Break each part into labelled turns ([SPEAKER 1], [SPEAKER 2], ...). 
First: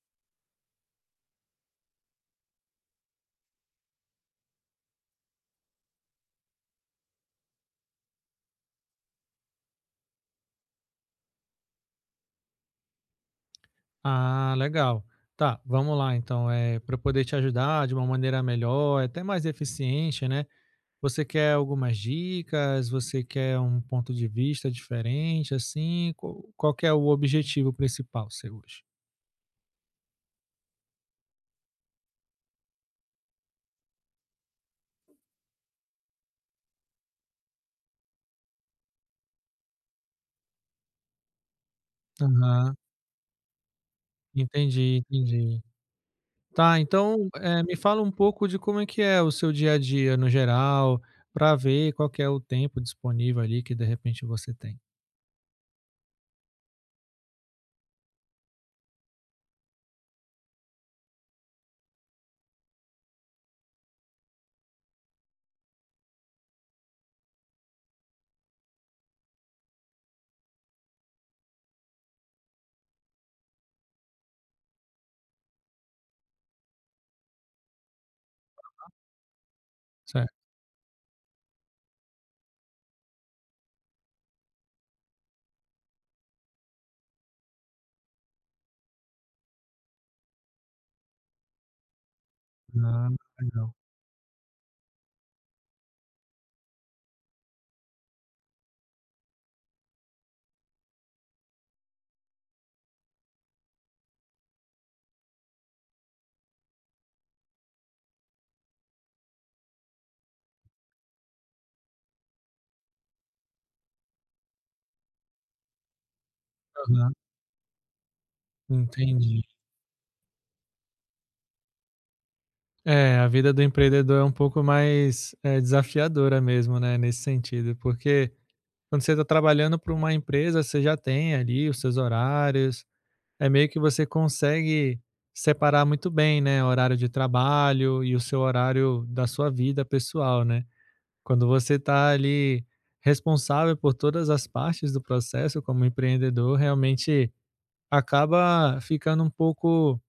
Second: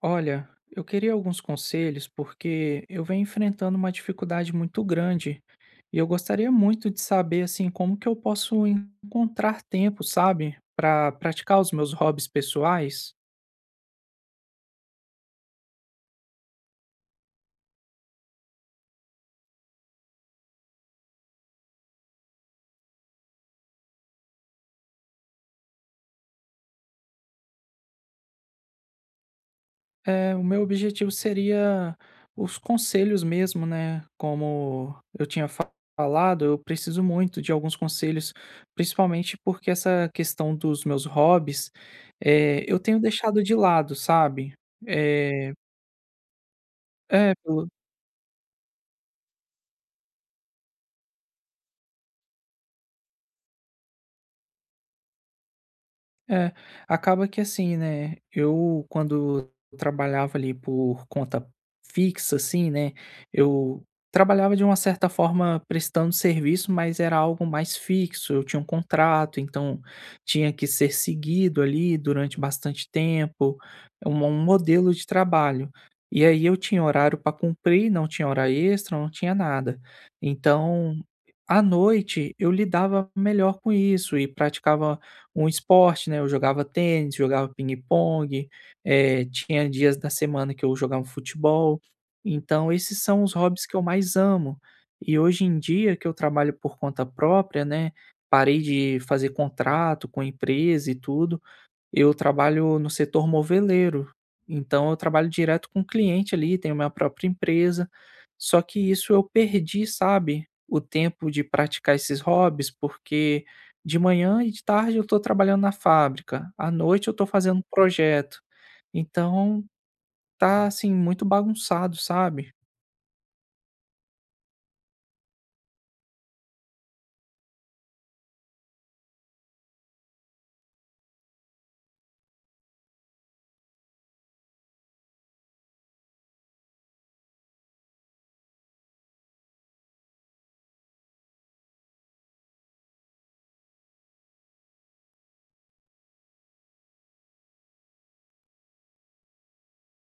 [SPEAKER 1] Olha, eu queria alguns conselhos porque eu venho enfrentando uma dificuldade muito grande e eu gostaria muito de saber assim como que eu posso encontrar tempo, sabe, para praticar os meus hobbies pessoais.
[SPEAKER 2] Ah, legal. Tá, vamos lá então. É, para eu poder te ajudar de uma maneira melhor, até mais eficiente, né? Você quer algumas dicas? Você quer um ponto de vista diferente, assim? Qual que é o objetivo principal seu hoje?
[SPEAKER 1] É, o meu objetivo seria os conselhos mesmo, né? Como eu tinha falado, eu preciso muito de alguns conselhos, principalmente porque essa questão dos meus hobbies, é,
[SPEAKER 2] Aham,
[SPEAKER 1] eu tenho deixado de lado, sabe?
[SPEAKER 2] entendi,
[SPEAKER 1] É,
[SPEAKER 2] entendi. Tá, então
[SPEAKER 1] é,
[SPEAKER 2] é, me fala um pouco de como é que é o seu dia a dia no geral, para ver qual que é o tempo disponível ali que de repente você tem.
[SPEAKER 1] É, Acaba que assim, né, eu quando trabalhava ali por conta fixa, assim, né, eu trabalhava de uma certa forma prestando serviço, mas era algo mais fixo, eu tinha um contrato, então tinha que ser seguido ali durante bastante tempo, é um modelo de trabalho. E aí eu tinha horário para cumprir, não tinha hora extra, não tinha nada.
[SPEAKER 2] Certo.
[SPEAKER 1] Então, à noite eu lidava melhor com isso e praticava um esporte, né, eu jogava tênis, jogava ping pong, tinha dias da semana que eu jogava futebol. Então esses
[SPEAKER 2] Ah,
[SPEAKER 1] são os hobbies
[SPEAKER 2] legal.
[SPEAKER 1] que eu mais amo. E hoje em dia que eu trabalho por conta própria, né, parei de fazer contrato com empresa e tudo, eu trabalho no setor moveleiro, então eu trabalho direto com o cliente ali, tenho minha própria empresa. Só que isso eu perdi, sabe, o tempo de praticar esses hobbies, porque de manhã e de tarde eu estou trabalhando na fábrica, à noite eu
[SPEAKER 2] Aham,
[SPEAKER 1] estou fazendo um projeto.
[SPEAKER 2] entendi.
[SPEAKER 1] Então tá assim muito bagunçado, sabe?
[SPEAKER 2] É, a vida do empreendedor é um pouco mais, desafiadora mesmo, né, nesse sentido, porque quando você está trabalhando para uma empresa, você já tem ali os seus horários, é meio que você consegue separar muito bem, né, horário de trabalho e o seu horário da sua vida pessoal, né. Quando você está ali responsável por todas as partes do processo como empreendedor, realmente acaba ficando um pouco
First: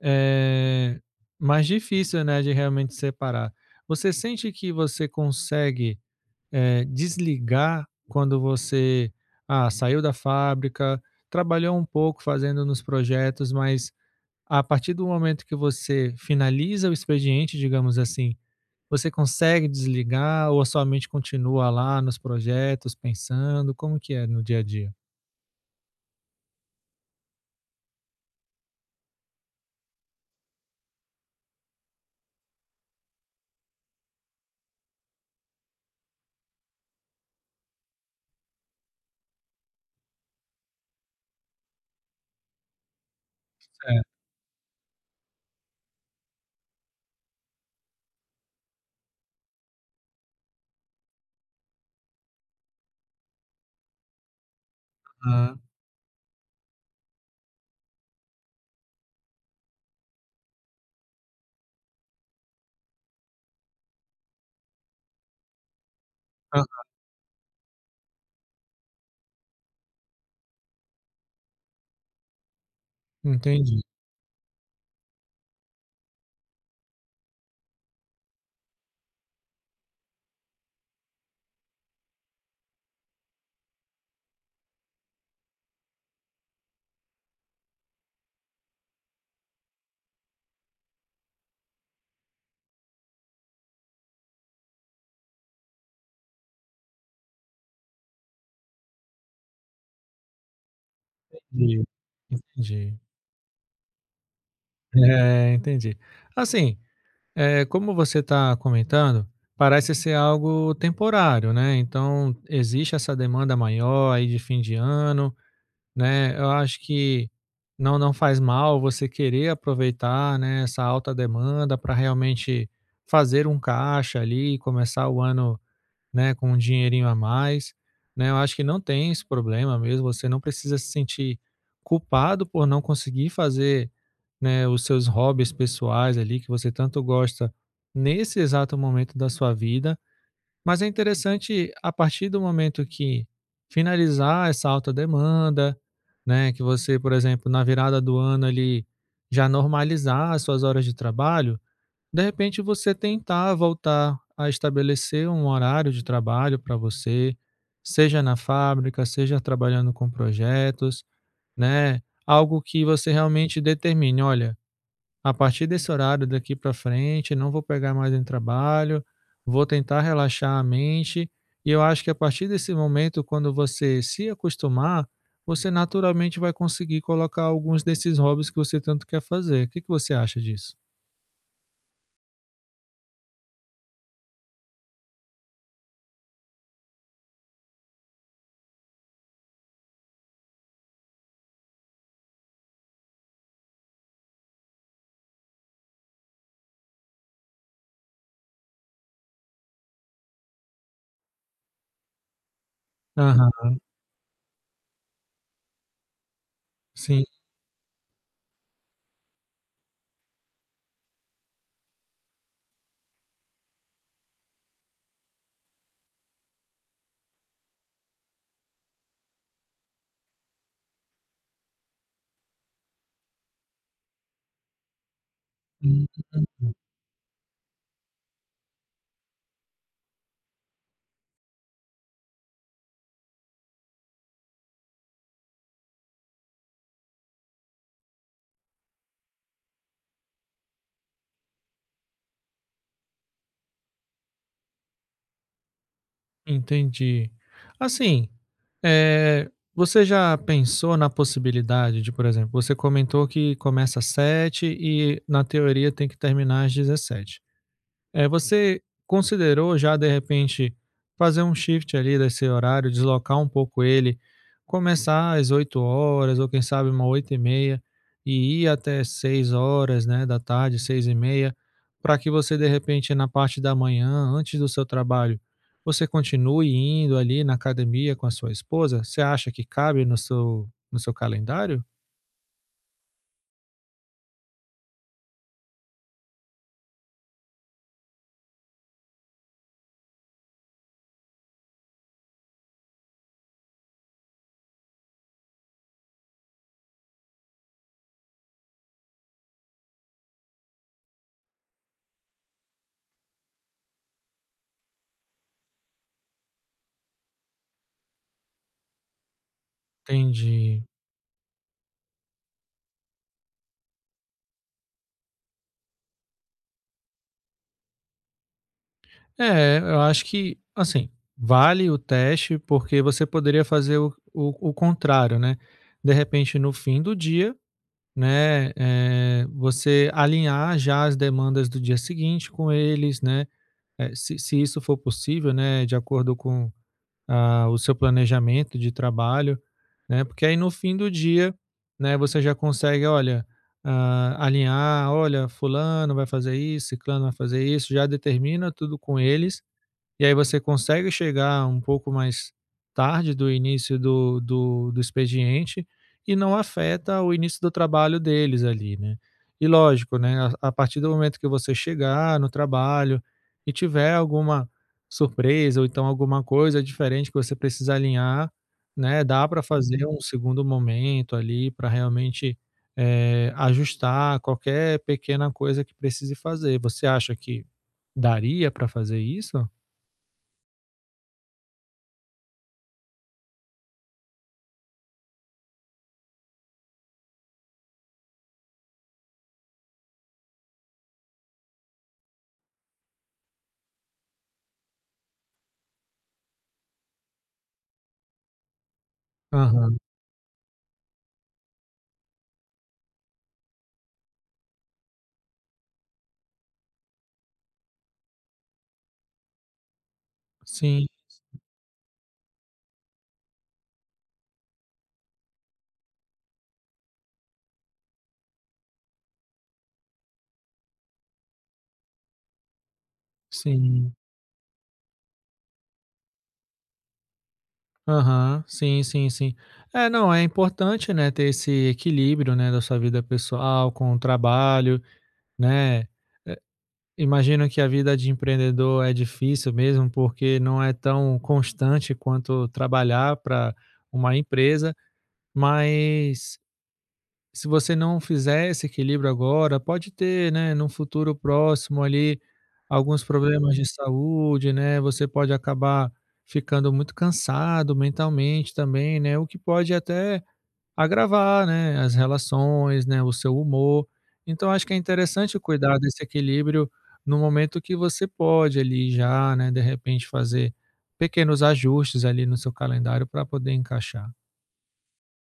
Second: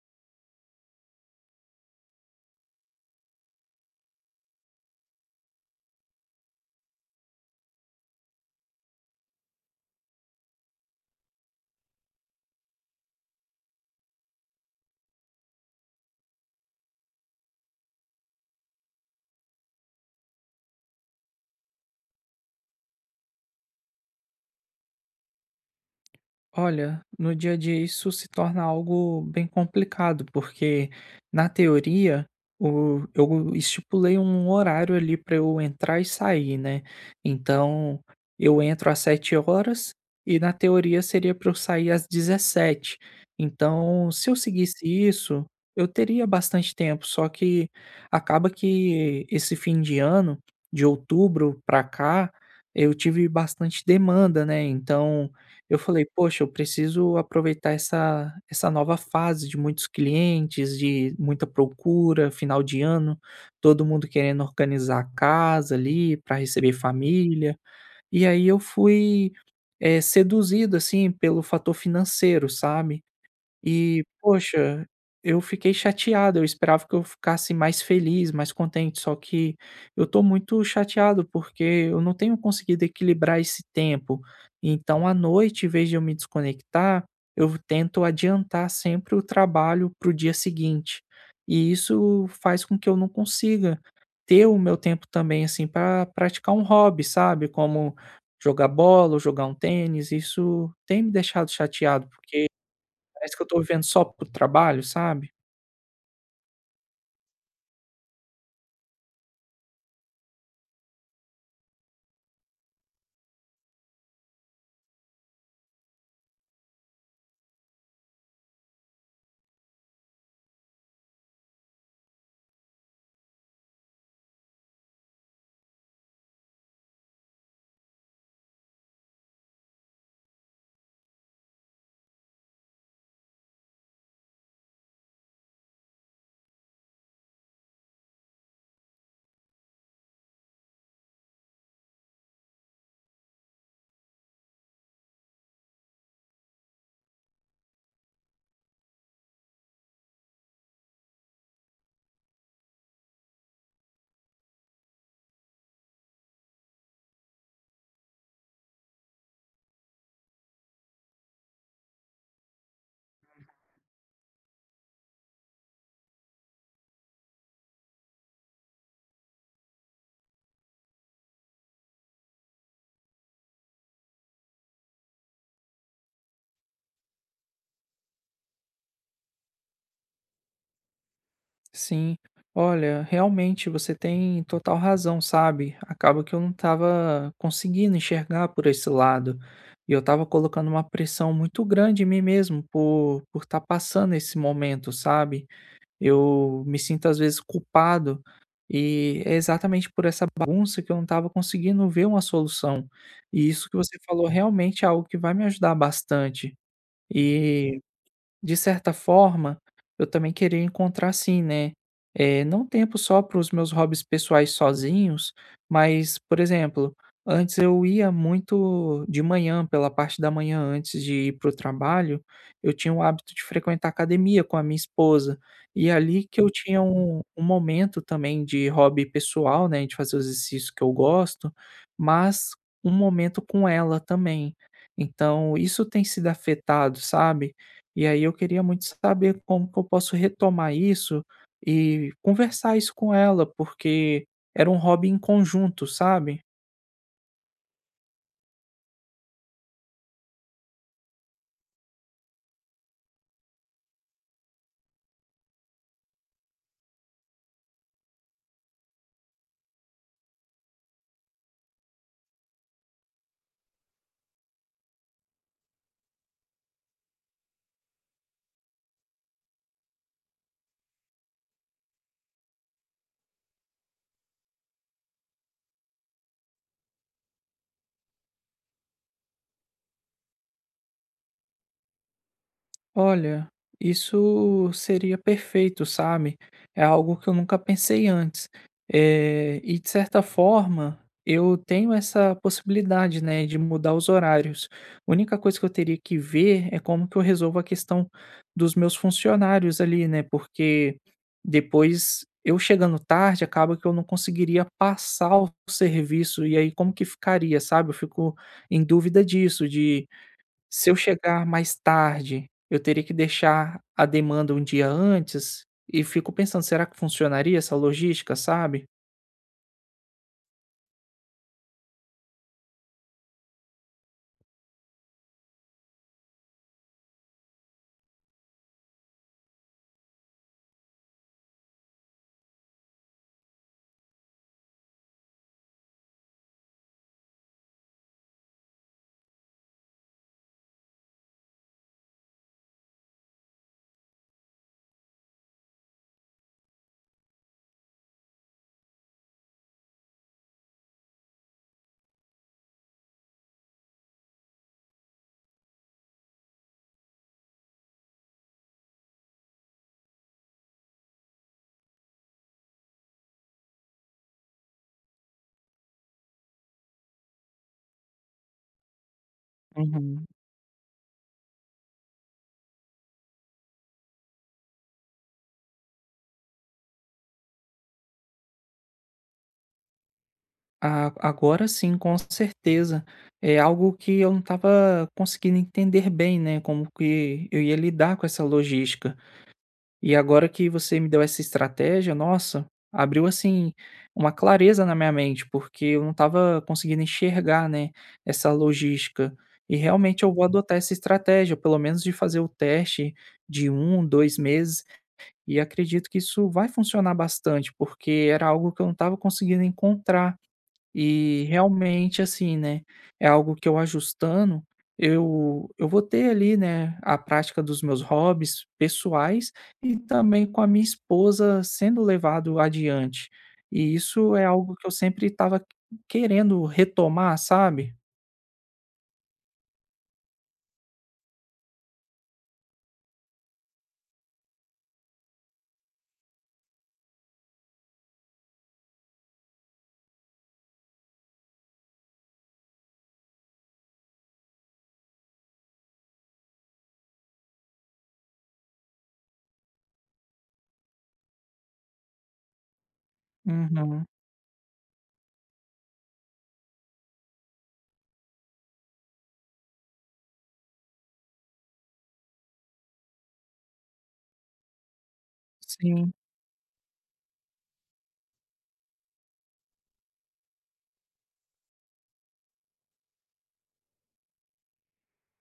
[SPEAKER 2] é mais difícil, né, de realmente separar. Você sente que você consegue, desligar quando você, saiu da fábrica, trabalhou um pouco fazendo nos projetos, mas a partir do momento que você finaliza o expediente, digamos assim, você consegue desligar ou a sua mente continua lá nos projetos pensando? Como que é no dia a dia?
[SPEAKER 1] Olha, no dia a dia isso se torna algo bem complicado, porque na teoria eu estipulei um horário ali para eu entrar e sair, né? Então eu entro às 7 horas e na teoria seria para eu sair às 17.
[SPEAKER 2] Certo.
[SPEAKER 1] Então, se eu seguisse isso, eu teria bastante tempo, só que acaba que esse fim de ano, de outubro para cá, eu tive bastante demanda, né? Então
[SPEAKER 2] Aham.
[SPEAKER 1] eu falei: "Poxa, eu preciso aproveitar essa nova fase de muitos clientes, de muita procura, final de ano, todo mundo querendo organizar a casa ali para receber
[SPEAKER 2] Aham.
[SPEAKER 1] família". E aí eu fui, seduzido, assim, pelo fator financeiro, sabe.
[SPEAKER 2] Entendi,
[SPEAKER 1] E, poxa, eu fiquei chateado, eu esperava que eu ficasse mais feliz, mais contente, só que eu tô muito chateado porque eu não tenho conseguido equilibrar esse tempo. Então, à noite, em vez de eu me desconectar, eu tento adiantar sempre o trabalho para o dia seguinte. E isso faz com que eu não consiga ter o meu tempo também, assim, para praticar um hobby, sabe? Como jogar bola ou jogar um tênis. Isso tem me deixado
[SPEAKER 2] entendi,
[SPEAKER 1] chateado, porque
[SPEAKER 2] entendi.
[SPEAKER 1] parece que eu tô vivendo só para trabalho, sabe.
[SPEAKER 2] É, entendi. Assim, como você está comentando, parece ser algo temporário, né, então existe essa demanda maior aí de fim de ano, né, eu acho que não não faz mal você querer aproveitar, né, essa alta demanda para realmente fazer um caixa ali começar o ano, né, com um dinheirinho a mais, né? Eu acho que não tem esse problema mesmo, você não precisa se sentir culpado por não conseguir fazer, né, os seus hobbies pessoais ali que você tanto gosta nesse exato momento da sua vida, mas é interessante a partir do momento que finalizar essa alta demanda, né, que você, por exemplo, na virada do ano ali já normalizar as suas horas de trabalho, de repente você tentar voltar a estabelecer um horário de trabalho para você, seja na fábrica, seja trabalhando com projetos, né? Algo que você realmente determine, olha, a partir desse horário daqui para frente, não vou pegar mais em trabalho, vou tentar relaxar a mente, e eu acho que a partir desse momento, quando você se acostumar, você naturalmente vai conseguir colocar alguns desses hobbies que você tanto quer fazer. O que que você acha disso?
[SPEAKER 1] Sim, olha, realmente você tem total razão, sabe. Acaba que eu não estava conseguindo enxergar por esse lado, e eu estava colocando uma pressão muito grande em mim mesmo por estar passando esse momento, sabe. Eu me sinto às vezes culpado, e é exatamente por essa bagunça que eu não estava conseguindo ver uma solução. E isso
[SPEAKER 2] Aham,
[SPEAKER 1] que você falou realmente é algo que vai me ajudar bastante.
[SPEAKER 2] sim.
[SPEAKER 1] E De certa forma, eu também queria encontrar assim, né, não tempo só para os meus hobbies pessoais sozinhos, mas, por exemplo, antes eu ia muito de manhã, pela parte da manhã, antes de ir para o trabalho, eu tinha o hábito de frequentar academia com a minha esposa. E
[SPEAKER 2] Hum,
[SPEAKER 1] ali que eu tinha um momento também de hobby pessoal, né, de fazer os exercícios que eu gosto, mas um momento com ela também. Então isso tem sido afetado, sabe? E aí eu queria muito saber como que eu posso retomar isso e conversar isso com ela, porque era um hobby em conjunto, sabe?
[SPEAKER 2] entendi. Assim, você já pensou na possibilidade de, por exemplo, você comentou que começa às 7 e na teoria tem que terminar às 17. É, você considerou já, de repente, fazer um shift ali desse horário, deslocar um pouco ele, começar às 8 horas ou quem sabe uma 8h30 e ir até 6 horas, né, da tarde, 6h30, para que você, de repente, na parte da manhã, antes do seu trabalho, você continue indo ali na academia com a sua esposa? Você acha que cabe no seu no seu calendário?
[SPEAKER 1] Olha, isso seria perfeito, sabe? É algo que eu nunca pensei antes. E de certa forma, eu tenho essa possibilidade, né, de mudar os horários. A única coisa que eu teria que ver é como que eu resolvo a questão dos meus funcionários ali, né? Porque depois eu chegando tarde, acaba que eu não conseguiria passar o serviço. E aí, como que ficaria, sabe? Eu fico em dúvida disso, de
[SPEAKER 2] Entendi.
[SPEAKER 1] se eu chegar mais tarde, eu teria que deixar a demanda um dia antes, e fico pensando: "Será que funcionaria essa logística?", sabe.
[SPEAKER 2] É, eu acho que, assim, vale o teste, porque você poderia fazer o contrário, né. De repente, no fim do dia, né, você alinhar já as demandas do dia seguinte com eles, né, se isso for possível, né, de acordo com, o seu planejamento de trabalho, né. Porque aí no fim do dia, né, você já consegue, olha, alinhar: "Olha, fulano vai fazer isso, ciclano vai fazer isso", já determina tudo com eles, e aí você consegue chegar um pouco mais tarde do início do expediente e não afeta o início do trabalho deles ali, né. E lógico, né, a partir do momento que você chegar no trabalho e tiver alguma surpresa ou então alguma coisa diferente que você precisa alinhar, né, dá para fazer um
[SPEAKER 1] Uhum.
[SPEAKER 2] segundo momento ali para realmente, ajustar qualquer pequena coisa que precise fazer. Você acha que daria para fazer isso?
[SPEAKER 1] A agora sim, com certeza. É algo que eu não estava conseguindo entender bem, né, como que eu ia lidar com essa logística. E agora que você me deu essa estratégia, nossa, abriu assim uma clareza na minha mente, porque eu não estava conseguindo enxergar, né, essa logística. E
[SPEAKER 2] Aham.
[SPEAKER 1] realmente eu vou Uhum. adotar essa estratégia, pelo menos de fazer o teste de um, 2 meses, e acredito que isso vai funcionar bastante, porque era algo que eu não estava conseguindo encontrar.
[SPEAKER 2] Sim,
[SPEAKER 1] E realmente, assim, né, é algo que eu ajustando, eu vou ter ali, né, a prática dos meus hobbies pessoais e também com a minha esposa sendo levado adiante. E
[SPEAKER 2] sim.
[SPEAKER 1] isso é algo que eu sempre estava querendo retomar, sabe?
[SPEAKER 2] Aham. Sim, sim, sim. É, não, é importante, né, ter esse equilíbrio, né, da sua vida pessoal com o trabalho, né. Eh, Imagino que a vida de empreendedor é difícil mesmo, porque não é tão constante quanto trabalhar para uma empresa, mas se você não fizer esse equilíbrio agora, pode ter, né, num futuro próximo ali, alguns problemas de
[SPEAKER 1] Uhum.
[SPEAKER 2] saúde, né, você pode acabar ficando muito cansado mentalmente também, né, o que pode até agravar, né, as relações, né, o seu humor. Então acho que é interessante cuidar
[SPEAKER 1] Sim.
[SPEAKER 2] desse equilíbrio no momento que você pode ali já, né, de repente fazer pequenos ajustes ali no seu calendário para poder encaixar.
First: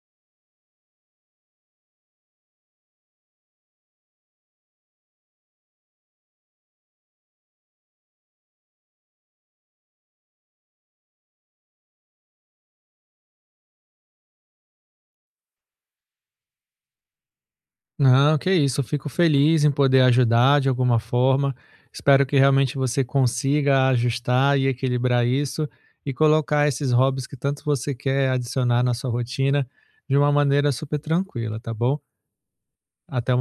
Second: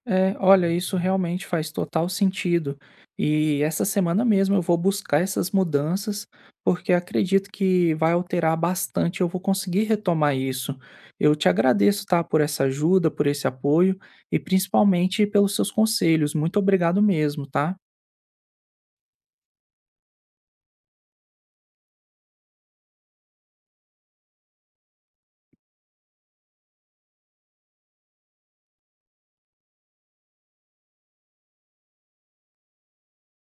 [SPEAKER 1] É, olha, isso realmente faz total sentido. E essa semana mesmo eu vou buscar essas mudanças, porque acredito que vai alterar bastante, eu vou conseguir retomar isso. Eu te agradeço, tá, por essa ajuda, por esse apoio e principalmente pelos seus conselhos. Muito obrigado mesmo, tá?
[SPEAKER 2] Não, que isso, eu fico feliz em poder ajudar de alguma forma. Espero que realmente você consiga ajustar e equilibrar isso e colocar esses hobbies que tanto você quer adicionar na sua rotina de uma maneira super tranquila, tá bom? Até